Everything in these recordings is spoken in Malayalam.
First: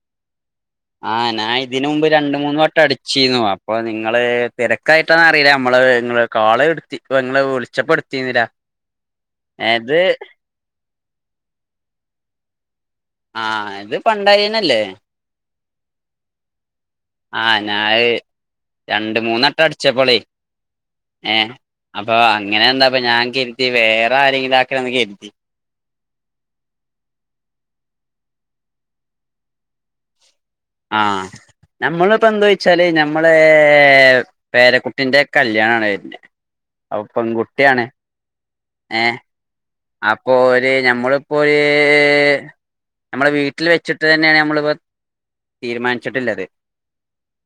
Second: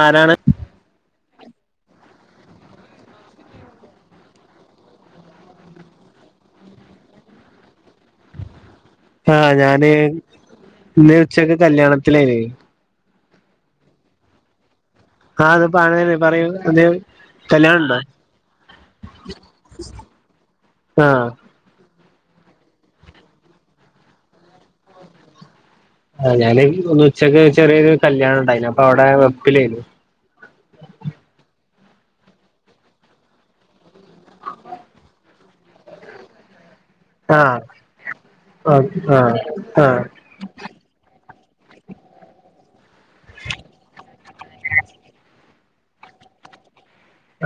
ആരാണ് ആ ഞാൻ ഇതിന് മുമ്പ് രണ്ട് മൂന്ന് വട്ടം അടിച്ചിരുന്നു അപ്പൊ നിങ്ങള് തിരക്കായിട്ടാന്ന് അറിയില്ല നമ്മള് കോള് എടുത്തി നിങ്ങള് വിളിച്ചപ്പ എടുത്തിരുന്നില്ല ആഹ ഞാന് ഇത് ഇന്ന് ഉച്ചക്ക് കല്യാണത്തില ആഹ ഇത് പണ്ടായിനല്ലേ ആഹ അത്പ്പോണതന്നെ പറയൂ അത ആഹ് കല്യാണ ഞാൻ ഇണ്ടോ രണ്ട് മൂന്നെട്ട അടിച്ചപ്പോളെ ആഹ അപ്പൊ അങ്ങനെ എന്താ അപ്പൊ ഞാൻ കരുത്തി വേറെ ആരെങ്കിലും ആക്ക ഒന്ന് കരുത്തി ആ ഞാൻ ഒന്ന് ഉച്ചക്ക് ചെറിയൊരു കല്യാണം ഉണ്ടായിന അപ്പൊ അവിടെ വെപ്പിലായിരുന്നു ആഹ് നമ്മളിപ്പോ എന്താ വെച്ചാല് ഞമ്മളെ പേരക്കുട്ടിറെ കല്യാണാണ് വെ അ ആഹ് പെൺകുട്ടിയാണ് ആഹ് ഏഹ ആഹ് ആഹ് നമ്മള വീട്ടിൽ വെച്ചിട്ട് തന്നെയാണ് നമ്മളിപ്പോ തീരുമാനിച്ചിട്ടില്ലത്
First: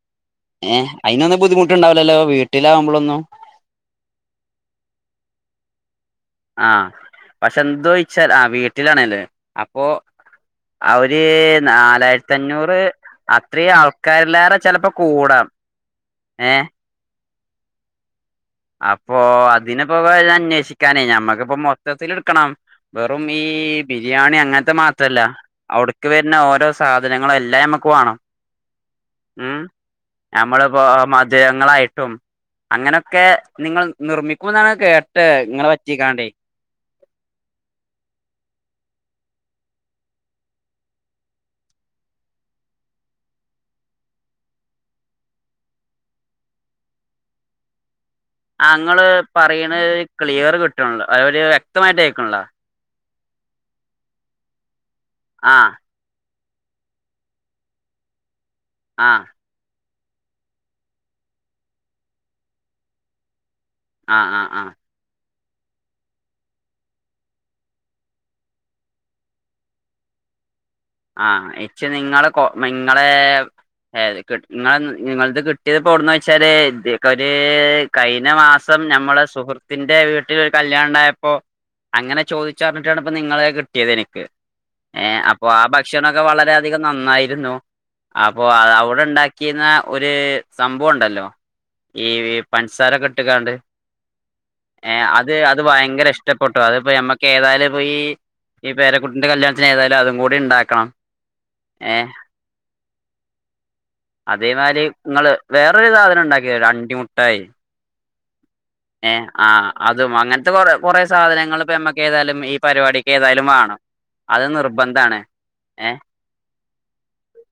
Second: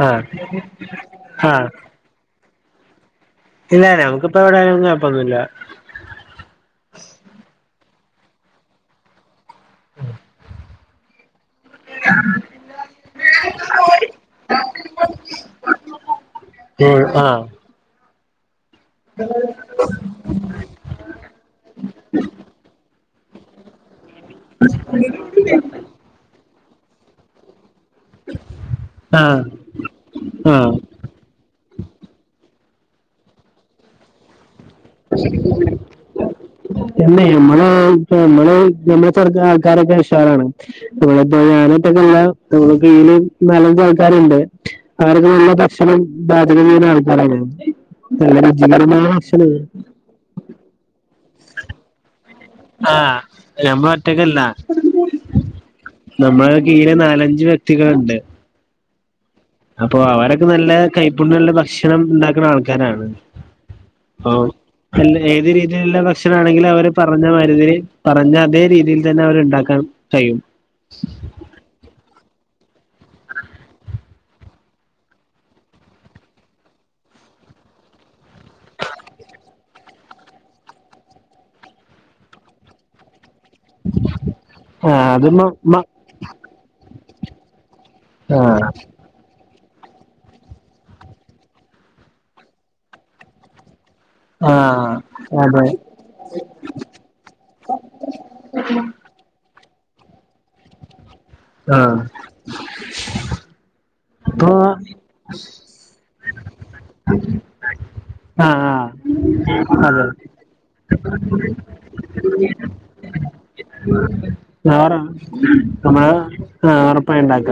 ആഹ് ഏ അയിന്ൊന്നും ആഹ് ബുദ്ധിമുട്ടുണ്ടാവലല്ലോ വീട്ട കിട്ടിലാവുമമ്മളൊന്നും ഇല്ല നമുക്കിപ്പ എവിടൊലപ്പൊന്നുമല്ല ന്തോദിച്ചാൽ ആ വീട്ടിലാണേല്ലേ അപ്പൊ അവര് നാലായിരത്തി അഞ്ഞൂറ് അത്രയും ആൾക്കാരില്ലാര ചിലപ്പോ കൂടാം ഏ ആഹ് അപ്പൊ അതിന്പ്പോ അന്വേഷിക്കാനേ ഞമ്മക്കിപ്പോ മൊത്തത്തിൽ എടുക്കണം വെറും ഈ ബിരിയാണി അങ്ങനത്തെ മാത്രല്ല അവിടക്ക് വരുന്ന ഓരോ സാധനങ്ങളും എല്ലാം വാണോ ആഹ് ഉ ആഹ് നമ്മളിപ്പോ മധുരങ്ങളായിട്ടും അങ്ങനെയൊക്കെ നിങ്ങൾ നിർമ്മിക്കുമ എന്നാണ് എ മ മ ആൾക്കാരൊക്കെ ഉഷാറാണ് നമ്മളപ്പോ ഞാനായിൊക്കെല്ല ന നല്ല ആൾക്ക ണ്ട് അവർക്ക നല്ല ഭക്ഷണം പാചകം ചെയ്യുന്ന ആൾക്കാര അ ജീവിന മ അങ്ങള് ആക്ഷ [unintelligible] പറയണത് ക്ലിയർ കിട്ടണല്ലോ അര് വ്യക്തമായിട്ട് അക്കണല്ലോ ആഹ ഞൻ പോ പറ്റക്കല്ല ആഹ നമ്മള കീയില നാലഞ്ച് വ്യക്തികളുണ്ട് ആഹ് അപ്പൊ അവരൊക്കെ നല്ല കൈപ്പുണ്ണിയള്ള നല്ല ഭക്ഷണം ഉണ്ടാക്കുന്ന ആൾക്കാരാണ് ആഹ അപ്പൊ ആഹ് ആഹ അല്ല ഏത് രീതിയിലുള്ള ഭക്ഷണ ആണെങ്കിലും അവര് പറഞ്ഞ മരുതിര് പറഞ്ഞ അതേ രീതിയിൽ തന്നെ അവര്ണ്ടാക്കാം ചെയും ആ ചച്ചി നിങ്ങള് കൊ നിങ്ങളെ അതതെട്ട നിങ്ങ നിങ്ങളത് കിട്ടിയത് പോട വെച്ചാല് ഇക്ക ഒരു കഴിഞ്ഞ മാസം നമ്മുടെ സുഹൃത്തിന്റെ വീട്ടിൽ ഒരു കല്യാണ ഉണ്ടായപ്പോ അങ്ങനെ ചോദിച്ച പറഞ്ഞിട്ടാണ് നിങ്ങള കിട്ടിയത് എനിക്ക് ആഹ് അത് മ അപ്പൊ മ ഭക്ഷണോക്കെ വളരെയധികം നന്നായിരുന്നു അപ്പോൊ ആഹ് അത്വിടെ ഉണ്ടാക്കി ചെയുന്ന ഒരു സംഭവം ഉണ്ടല്ലോ ഈ പഞ്സാരൊക്കെ ഇട്ടുകാണ്ട് ആഹ ഏ അത് അത് ഭയങ്കര ഇഷ്ടപ്പെട്ടു അത് മ്മക്ക് ഏതായാലും ഇ ഈ ഈ പേരക്കുട്ടിന്റെ കല്യാ അഏതായാലും അതും കൂടി ഉണ്ടാക്കണം ആഹ അതേമാതിരി നിങ്ങള്ൾ വേറൊരു സാധനം ഉണ്ടാക്കി അണ്ടിമുട്ടായി ആഹ ആ ഏ ആ അതും അങ്ങനത്തെ കൊ കൊറെേ സാധനങ്ങൾ ഇപ്പമ്മക്ക് ഏതായാലും ഈ പരിപാടിക്ക് ഏതായാലും വേണംോ [unintelligible] ഉറപ്പായുണ്ടാക്ക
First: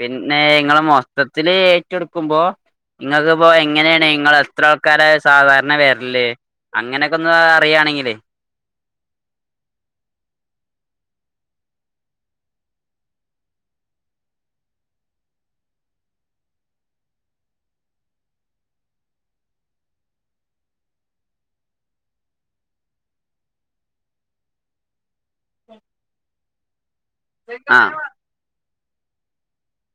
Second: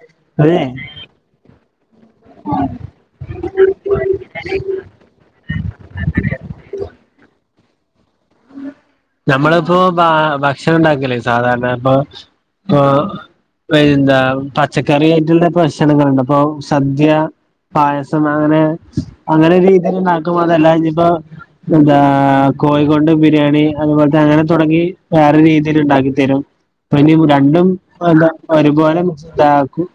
പിന്നെ ഇങ്ങൾ മൊത്തത്തില് ഏറ്റെടുക്കുമ്പോ ഇങ്ങൾക്കിപ്പോ എങ്ങനേണ് ഇങ്ങളെത്രാൾക്കാരാ സാധാരണ വര്ല് അങ്ങനക്കൊന്ന് [unintelligible] ണെങ്കില് നമ്മള്പ്പോ ഭ ഭക്ഷണണ്ടാക്കല് സാധാരണ പ്പോ പ്പൊ എന്താ പച്ചക്കറിയായിട്ട്ള്ള ഭക്ഷണങ്ങള്ണ്ട് ഇപ്പൊ സദ്യ പായസം അങ്ങനെ അങ്ങനെ രീതീലിണ്ടാക്കുമ്പോ അതെല്ലാഞ്ഞ്പ്പോ എന്താ കോഴി കൊണ്ട് ബിരിയാണി അതുപോൽത്തങ്ങനെ തൊടങ്ങി വേറെ രീതീലിണ്ടാക്കിത്തരും ഇപ്പനി രണ്ടും ആഹ് ത ഒരുപോലെ താക്കും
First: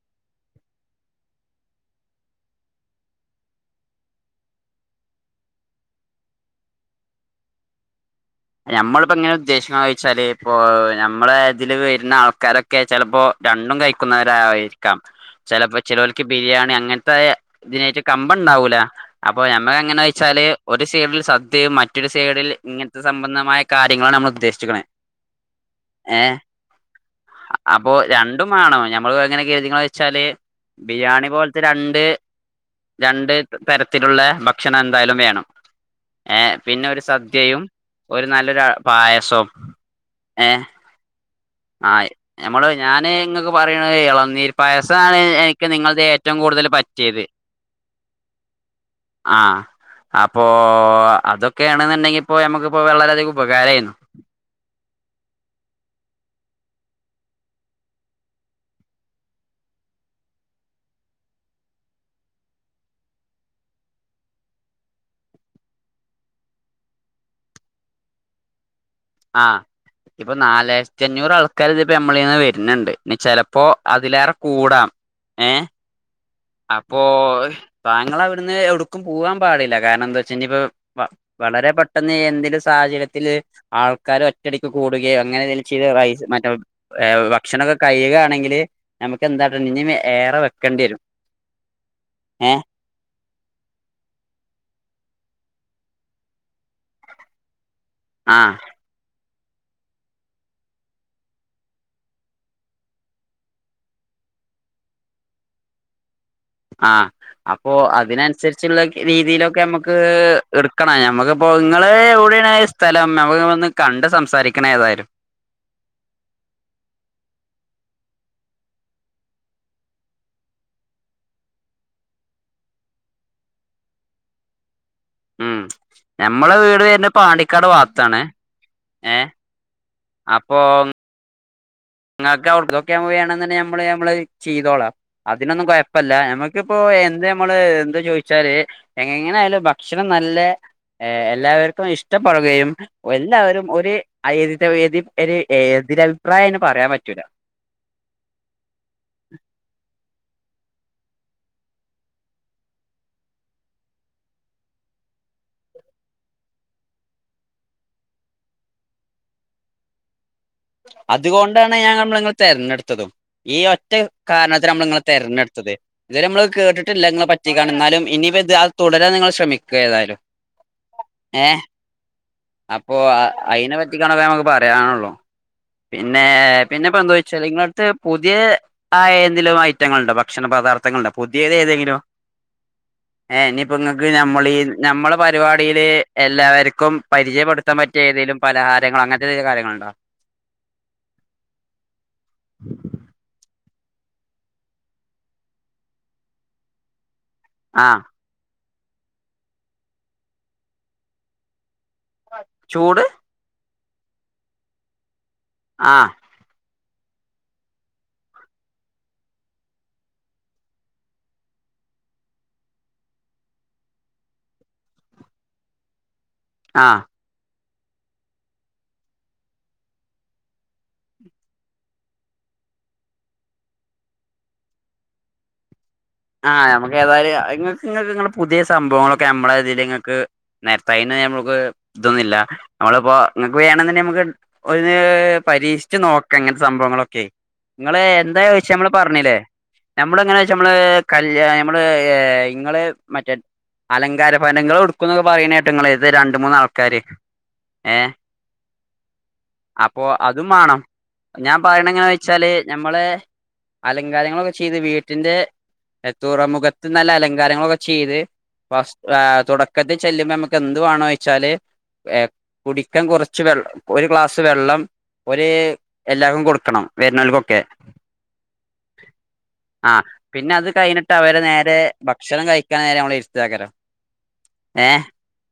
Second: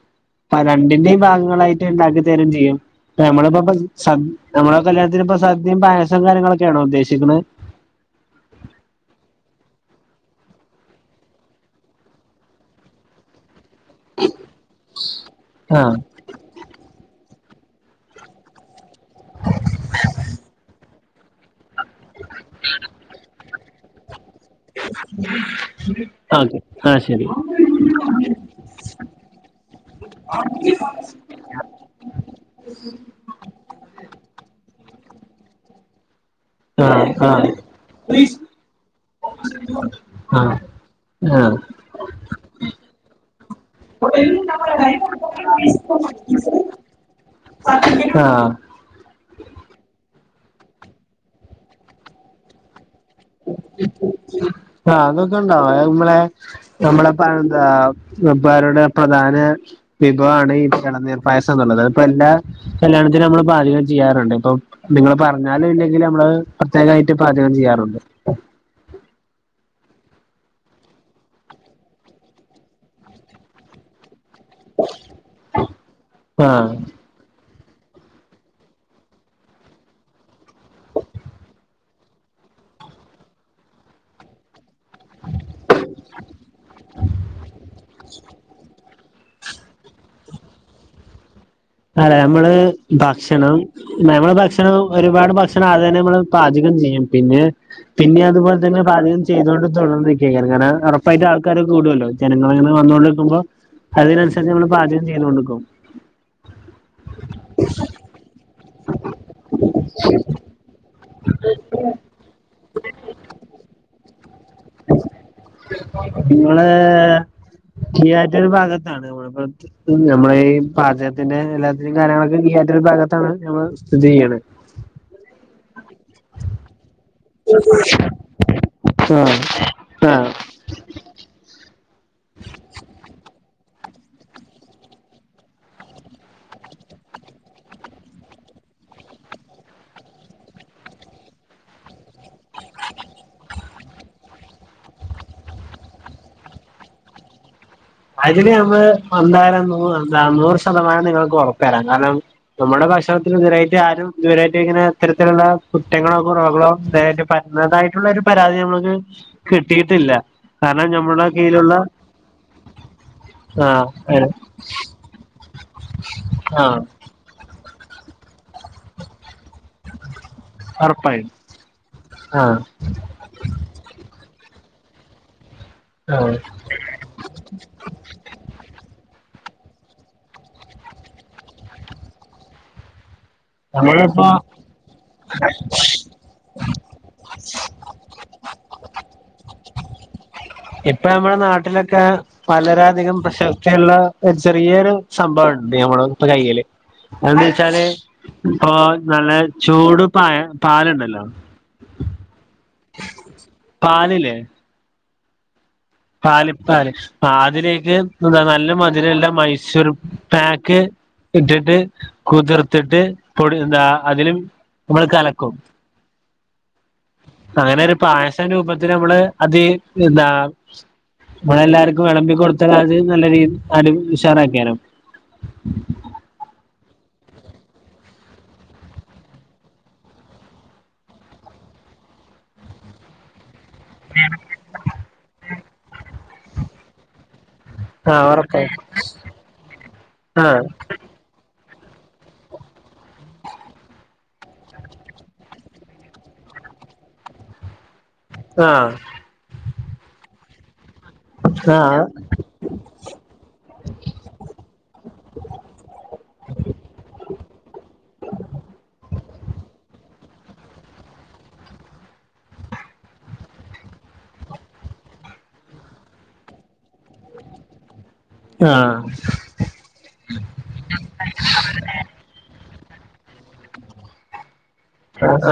അ രണ്ടിൻ്റിം ഭാഗങ്ങളായിട്ടിണ്ടാക്കിത്തരും ചെയ്യും. നമ്മള്പ്പോ പ്പ സ നമ്മളൊക്കെ കല്യാണത്തിനിപ്പൊ സദ്യം പായസും കാര്യങ്ങളൊക്കേണോ ഉദ്ദേശിക്കുന്നത്? ഞമ്മള്പ്പൊങ്ങനെ ഉദ്ദേശിക്ക്ണ്ന്നോയ്ച്ചാല് ഇപ്പോ നമ്മളെ ഇതില് വര്ണ ആൾക്കാരൊക്കെ ചെലപ്പോ രണ്ടും കഴിക്കുന്നവരായിരിക്കാം ചെലപ്പൊ ആഹ് ചെലോൽക്ക് ബിരിയാണി അങ്ങൻത്തെ ഇതിനേറ്റ് കമ്പണ്ടാവൂല അപ്പൊ ഞമ്മക്കെങ്ങനേ ചൊയ്ച്ചാല് ഒരു സൈഡില് സദ്യയും മ മറ്റൊരു സൈഡില് ഇങ്ങ തമായ കാര്യങ്ങളാണ് നമ്മള് അ അശ് അപ്പൊ രണ്ടും മാണം ഞമ്മള്ങ്ങനെ കരുതീക്കണ്ച്ചാല് ആ ബിരിയാണി പോൽത്തെ രണ്ട് രണ്ട് തരത്തിലുള്ള ഭക്ഷണം എന്തായാലും വേണം ഏ പിന്നെ ആ ഒരു ആ സദ്യയും. ഒരു നല്ലൊരു അ പായസും ആ ഏ ആ ഞമ്മള് ഞാന് ഇങ്ങക്ക് പറയ്ണെ എളനീർ പായസാണ് എനിക്ക് നിങ്ങളെതീ ഏറ്റവും റ്റവും കൂടുതല് പറ്റിയത്. ആ ആ അപ്പോ അതൊക്കെയാണ് ന്ന്ണ്ടെങ്കിപ്പോ നമ്മക്ക് ആ അതൊക്കെണ്ടാവും അത് നമ്മളെ നമ്മളെപ്പൊ ന്താ വെപ്പാരുടെ പ്രധാന വിഭവാണീ എളനീർ പായസംന്ന്ള്ളത് അത്പ്പൊ എല്ലാ കല്യാണത്തിനും നമ്മൾ പാചകം ചെയ്യാറുണ്ട് ഇപ്പൊ നിങ്ങള് പറഞ്ഞാലും ഇല്ലെങ്കിലും നമ്മളത് പച്ച കായിട്ട് പാചകം ചെയ്യാറുണ്ട്. ആ ഇപ്പൊ നാലായിരത്തി അഞ്ഞൂറ് ആൾക്കാരിത്‌പ്പൊ നമ്മളീന്ന് വര്ന്ന്ണ്ട് ഇനി ചെലപ്പോ അതിലേറെ കൂടാം ഏ ആഹ് അപ്പോ താങ്കളവ്ട്ന്ന് എടുക്കും പോവാൻ പാടില്ല കാരണെന്താവെച്ച ഇനിപ്പൊ വളരെ പെട്ടെന്ന് എന്തേലും സാ സഹചര്യത്തില് ആൾക്കാര് ഒറ്റടി ക്ക് കൂടുകയോ അങ്ങനെന്തേലും ചെയ്ത് റൈ മറ്റെ ഭക്ഷണൊക്കെ കഴിയുകാണെങ്കില് നമുക്കെന്താട്ടണ്ടി ഇനി ഏറെ വെക്കണ്ടിരും അതെ നമ്മള് ഭക്ഷണം നമ്മളെ ഭക്ഷണം ഒരുപാട് ഭക്ഷണം അദ്യന്നെ നമ്മള് പാചകം ചെയ്യും പിന്നെ പിന്നിം ആഹ് അതുപോലെത്തന്നെ പാചകം ചെയ്തോണ്ട് തുടർന്നിര്ക്കയ്‌കാരം കാരണം ഒറപ്പായിട്ടും ആൾക്കാര് കൂടു വല്ലോ ജനങ്ങള്ങ്ങനെ വന്നോണ്ടിക്കുമ്പോ അതിനനുസരിച്ച് നമ്മള് പാചകം ചെയ്തോണ്ട്ക്കും ആ അപ്പോ അതിനൻസര്ച്ച്ള്ള രീതീലൊക്കെ ഞമ്മക്ക് എടുക്കണ ഞാ മ്മക്ക്പ്പോ ഇങ്ങള് എവ്ടേണ് സ്ഥലം? നമ്മക്ക്ങ്ങളൊന്ന് കണ്ട് സംസാരി നിങ്ങള് കീയാറ്റൂര് ഭാഗത്താണ് ഇവടെപ്പൊ നമ്മളീ പാചകത്തിൻ്റെ എല്ലാത്തിനിം കാര്യങ്ങളൊക്കെ കീയാ റ്റൂര് ഭാഗത്താണ് നമ്മള് സ്ഥിതി ചെയ്യ്ണെ. ഉം ഞമ്മളെ വീട് വര്ണെ പാണ്ടിക്കാട് ഭാഗത്താണ് ഏ ആഹ് ആഹ് അപ്പൊ ഇങ്ങക്ക് അവ്ട്കൊക്കെ മ്മൾ ചെയ്യണംന്ന്ണ്ടെ നമ്മള് നമ്മള് ചെയ്തോളാം അതിനൊന്നും കൊയ്പ്പല്ല ഞമ്മക്കിപ്പോ എന്താമ്മള് എന്താ ചോയ്ച്ചാല് എങ്ങനായാലും ഭക്ഷണം നല്ല എല്ലാവർക്കും ഇഷ്ട പറകുകയും എല്ലാവരും [unintelligible] അഭിപ്രായം പറയാൻ പറ്റൂല അതില് നമ്മള് അന്താലം നോ നൂറ് ശതമാനം നിങ്ങൾക്ക് ഉറപ്പ് തരാം കാരണം നമ്മുടെ ഭക്ഷണത്തിൽ ദരായിട്ട് ആരും ദൂരായിട്ട് ഇങ്ങനെ ഇരത്തിലുള്ള കുറ്റങ്ങളോ കുറവകളോ [unintelligible] പറഞ്ഞതായിട്ടുള്ള ഒരു പരാതി നമ്മുക്ക് കിട്ടിയിട്ടില്ല കാരണം ഞമ്മളുടെ കീഴിലുള്ള അതുകൊണ്ടാണ് ഞാൻ [unintelligible] െരഞ്ഞെടുത്തും ഈ ആഹ് ഒറ്റ കാരണത്തിൽ നമ്മൾ ഇങ്ങൾ തെരഞ്ഞെടുത്തത് ഇതി നമ്മള് ആഹ് കേട്ടിട്ടില്ലെ പറ്റി എന്നാലും ഇനി അത് തുടരാൻ നിങ്ങൾ ശ്രമിക്കും തായാല ഉറപ്പായും ഏഹ് ആഹ് അപ്പോ അതിനെ പറ്റി കാണക്കമക്ക് പറ ണല്ലോ പിന്നെ ആഹ് പിന്നെപ്പോ എന്താച്ചാൽ നിങ്ങളടുത്ത് പുതിയ ആ [inaudible] ഐറ്റങ്ങളൾ ഉണ്ടോ ഭക്ഷണ പദാർഥങ്ങളുണ്ടോ പുതിയത് ഏതെങ്കിലും. ഏ ഇനിയിപ്പോ ഇങ്ങക്ക് നമ്മളിപ്പോ നമ്മളീ നമ്മളെ പരിപാടിൽ എല്ലാവർക്കും പരിചയപ്പെടുത്താൻ പറ്റിയ ഏതെലുംലഹാരങ്ങ അങ്ങനത്തെന്തില കയങ്ങളൾ ഉണ്ടോ ഇപ്പൊ നമ്മുടെ നാട്ടിലൊക്കെ വളരധികം പ്രശ്ന ക്കെള്ള ഒരു ചെറിയരു സംഭവംണ്ട് നമ്മള് ഇപ്പ കയ്യില് അത് എന്തച്ചാല് ആഹ് ഇപ്പൊ നല്ല ചൂട് പായ പാലുണ്ടല്ലോ ചൂട് പാലില്ലേ ആഹ് പല് ആ ലെ അതിലേക്ക് എന്താ നല്ല മധുരംല്ല മൈസൂർ പാക്ക് ഇട്ടിട്ട് കുതിർത്തിട്ട് പൊടി എന്താ അതിലും മ്മൾ കലക്കും ആഹ് അങ്ങനെ ഒരു പായസ രൂപത്തിൽ നമ്മള് അത് എന്താ നമ്മള എല്ലാർക്കും വിളമ്പി കൊടുത്തൽ അത് നല്ല രീതി അടി ഉഷാറാക്കിയരുന്നു. [inaudible] ആഹ് നമുക്ക് ഏതായാലുംങ്ങക്ക്ങ്ങള് പുതിയ സംഭവങ്ങളൊക്കെ നമ്മള ഇതിൽങ്ങക്ക് നെര്ത്താ അയ്‌ന് നമ്മൾക്ക് ഇതൊന്നുല്ല നമ്മളിപ്പോ വേണംന്നുണ്ടെങ്കി നമുക്ക് ഒര് പരീക്ഷിച്ച് നോക്കാം ങ്ങനത്തെ സംഭവങ്ങളൊക്കെ നിങ്ങള് ആഹ് എന്താ ഉറപ്പാ ചോച്ച നമ്മള് പറഞ്ഞല്ലേ നമ്മള എങ്ങനാെ ആഹ് നമ്മള്- കല്യാ നമ്മള് ഇങ്ങള് മറ്റേ അലങ്കാര പനങ്ങൾ എടുക്കും എന്നൊക്കെ പറയുന്ന കേട്ട് നിങ്ങള ഇത് രണ്ട മൂന്നാൾക്കാാര് ഏ ആഹ് പ്പൊ അതും മാണം ഞാൻ പറയണ ആഹ് എങ്ങന്ന് വെച്ചാല് നഞമ്മള അലങ്കാരങ്ങളൊക്കെ ചെയ്ത് വീട്ടിന്റെ തുറമുഖത്ത് നല്ല അലങ്കാരങ്ങളൊക്കെ ചെയ്ത് ഫസ് തുടക്കത്തിൽ നമക്ക് എന്ത്‌ വാണോച്ചാല് ഏഹ് കുടിക്കാൻ കുറച്ച് വെ ഒരു ഗ്ലാസ് വെള്ളം. ഒരു എല്ലാക്കും കൊടുക്കണം വെര് നോല്ക്കൊക്കെ ആഹ് പിന്നെ അത് കഴിഞ്ഞിട്ട് അവരെ നേരെ ഭക്ഷണം കഴിക്കാൻ നേരെ നമ്മള് ഇരുതാകാരം ഏ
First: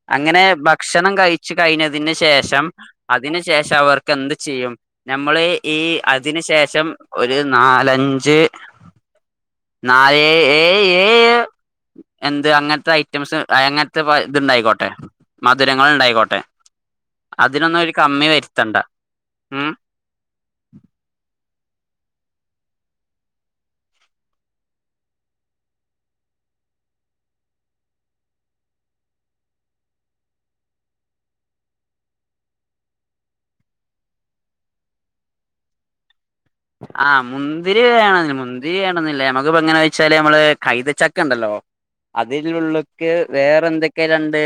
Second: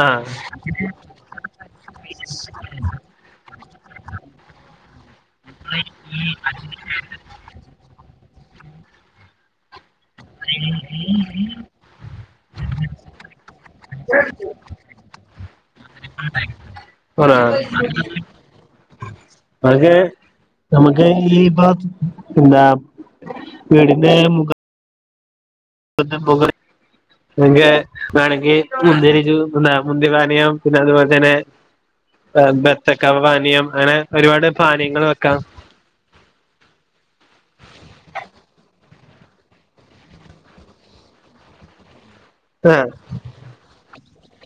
ആഹ് അങ്ങനെ ഭക്ഷണം കഴിച്ചു കഴിഞ്ഞതിന് ശേഷം അതിനന് ശേഷം അവർക്ക് എന്ത് ചെയ്യും നമ്മള് ഈ അതിന് ശേഷം ഒരു നാലഞ്ച് നായ ഏ ഏഏഴ് എന്ത് അങ്ങനത്തെ ഐറ്റംസ് അങ്ങനത്തെ ഇത്ണ്ടായിക്കോട്ടെ മധുരങ്ങ ഉണ്ടായിക്കോട്ടെ ആഹ് അതിനൊന്നും ഒരു കമ്മി വരുത്തണ്ട ഉം [unintelligible] എന്താ വീടിന്റെ മുഖം [unintelligible] പിന്നെ വേണെങ്കി മുന്തിരിജു മുന്തി പാനീയം പിന്നെ അതുപോലെ തന്നെ ർ ബത്തക്ക പാനീയം അങ്ങനെ ഒരുപാട് പാനീയങ്ങൾ വെക്കാം വന്നില്ലേ നമുക്കിപ്പോ എങ്ങനെ വെച്ചാല് നമ്മള് കൈതച്ചക്ക ഇണ്ടല്ലോ? അതിലുള്ളിക്ക് വേറെന്തെ ക്കെ രണ്ട്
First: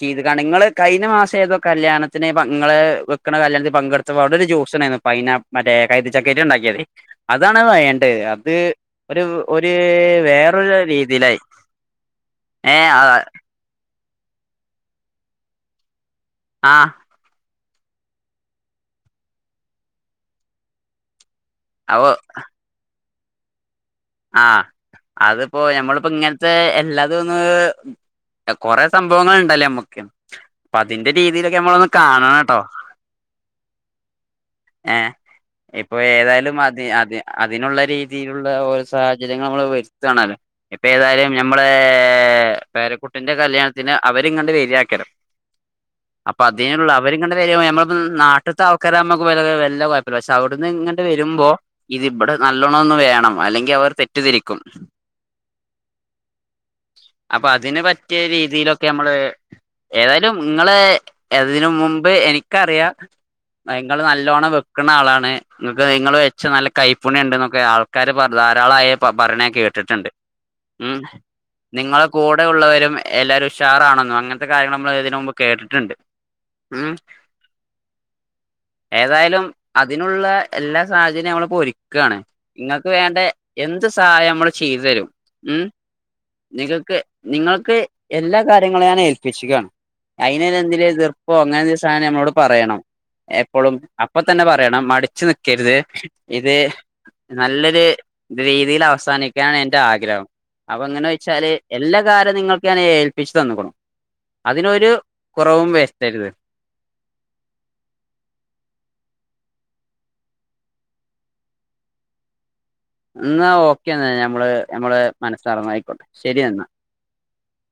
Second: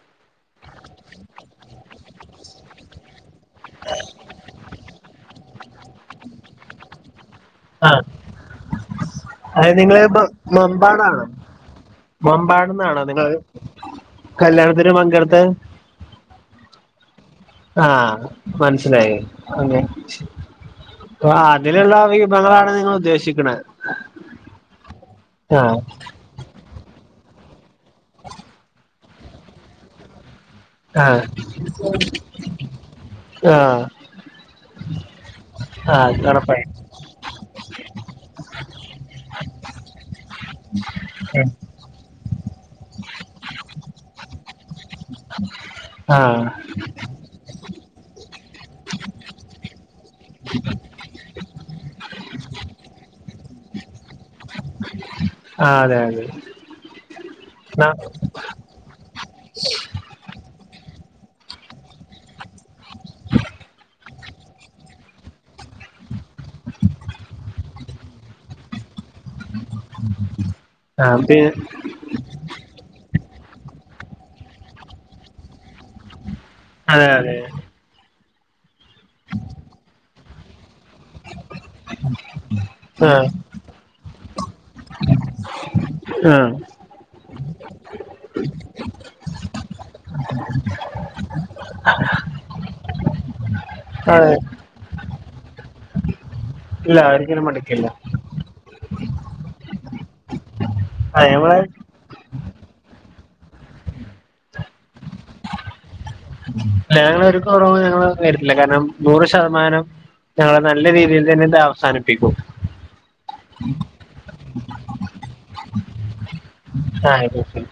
ചെയ്ത്ക്കാണ്ട് ഇങ്ങള് കയ്ഞ്ഞ മാസം ഏതോ കല്യാണത്തിന് ഇങ്ങള് ക്ക്‌ണ കല്യാണത്തിൽ പങ്കെടുത്തപ്പോ അവിടെ ഒരു ജ്യൂട്സ്ണ്ടായിന്നു പൈനാ മറ്റേ കൈതചക്കേട്ട് ഇണ്ടാക്ക്യേത്. അതാണ് ആഹ് വയേണ്ടത് അത് ഒരു അത് ഒരു നിങ്ങള് മ വേറൊരു മമ്പാടാണോ രീതിയിലായി. ഏ മമ്പാട്ന്നാണോ നിങ്ങൾ കല്യാണത്തിന് പങ്കടുത്ത? ആഹ്. ആഹ് മനസിലായി അങ്ങെ ഓ ആ അതില്ള്ള അവോ വിഭവങ്ങളാണ് നിങ്ങള് ഉദ്ദേശിക്കണത്. ആഹ് അതിപ്പൊ ഞമ്മളിപ്പോ ഇങ്ങനത്തെ എല്ലാതും ഒന്ന് കൊറെ സംഭവങ്ങൾ ഇണ്ടല്ലോ ഞമ്മക്ക് അപ്പൊ അതിന്റെ ആഹ് രീതിയിലൊക്കെ നമ്മളൊന്ന് കാണണംട്ടോ. ആഹ് ഏ ഇപ്പൊ ആഹ് ഏതായാലും ഒറപ്പായി അതെ അതെ അതിനുള്ള രീതിയിലുള്ള ഓരോ സാഹചര്യങ്ങള് നമ്മള് വര്ത്താണല്ലോ ഇപ്പ ഏതായാലും ഞമ്മളെ ഏ പേരക്കുട്ടിന്റെ കല്യാണത്തിന് അവരിങ്ങണ്ട് വര്യാ ക്കരം അപ്പൊ ആഹ് അതിനുള്ള അവരിങ്ങട്ട് വരുമ്പോ ഞമ്മള് ഉം നാട്ടിത്തെ ആൾക്കാരമ്മക്ക് വെലവെ വല്ല കൊഴപ്പല്ല പക്ഷെ അവിടുന്ന് ഇങ്ങട്ട് വരുമ്പോ ഇതിബടെ നല്ലോണം ഒന്ന് വേണം അല്ലെങ്കിൽ അവർ തെറ്റിധരിക്കും. ആഹ് അതെ അതെ. അപ്പൊ അതിന് പറ്റിയ രീതിയിലൊക്കെ നമ്മള് ഏതായ് ലും ഇങ്ങള് അതിന് മുമ്പ് എനിക്കറിയാ ഇങ്ങള് നല്ല ല്ലോണം വെക്ക്‌ണ ആളാണ് ഇങ്ങക്ക് ഇങ്ങള് വെച്ചാ നല്ല കൈപ്പുണ്യംണ്ട്ന്നൊക്കെ ആൾക്കാര് പറഞ്ഞ് ധാരാളായി പ പറണ ഞാൻ കേട്ടിട്ട്ണ്ട് ഉം ആഹ് പി നിങ്ങളെ കൂടെ ഉള്ളവരും എല്ലാരും ഉഷാറാണെന്നൊ അങ്ങനത്തെ കാര്യങ്ങൾ നമ്മള് ഇതിന് മുമ്പ് കേട്ടിട്ടുണ്ട്. ഉം അതെ അതെ. ഏതായാലും അതിനുള്ള എല്ലാ സാഹചര്യവും നമ്മളിപ്പൊ ഒരുക്കാണ്. ഇങ്ങ ആഹ് വേണ്ടെ എന്ത് സഹായംമ്മള് ചീതു തരും. ഉം ആഹ് നിങ്ങൾക്ക് നിങ്ങൾക്ക് എല്ലാ കാര്യങ്ങളും ഞാനേൽപ്പിച്ച്ക്കാണ്. അയിന് തെന്തിനേതിർപ്പോ അങ്ങനെ എന്തേലും സാധനം നമ്മളോട് പറയണം. ഏ പ്പളും അപ്പൊ അതെ തന്നെ പറയണം. മടിച്ചു നിക്കരുതേ ഇത് ഇല്ല ഒരിക്കലും നല്ലൊ ര് മടുക്കില്ല രീതിയിൽ അവസാനിക്കാനാ എന്റെ ആഗ്രഹം അപ്പൊങ്ങനെ ആ വെച്ചാല് ഞങ്ങള് എല്ലാ കാര്യോം നിങ്ങൾ ക്കാനേൽപ്പിച്ച് തന്ന്ക്കുണു. അതിനൊരു കുറവും വരുത്തരുത് ഞങ്ങളൊരു കുറവും ഞങ്ങള് വരില്ല. കാരണം നൂറ് ശതമാനം ഞങ്ങള് നല്ല രീതിയിൽ തന്നെ ഇത് അവസാനിപ്പിക്കും. എന്നാ ഓക്കെന്നാ ഞമ്മള് ഞമ്മള് മനസ്സറഞ്ഞായിക്കോട്ടെ ശരി എന്നാ. ആ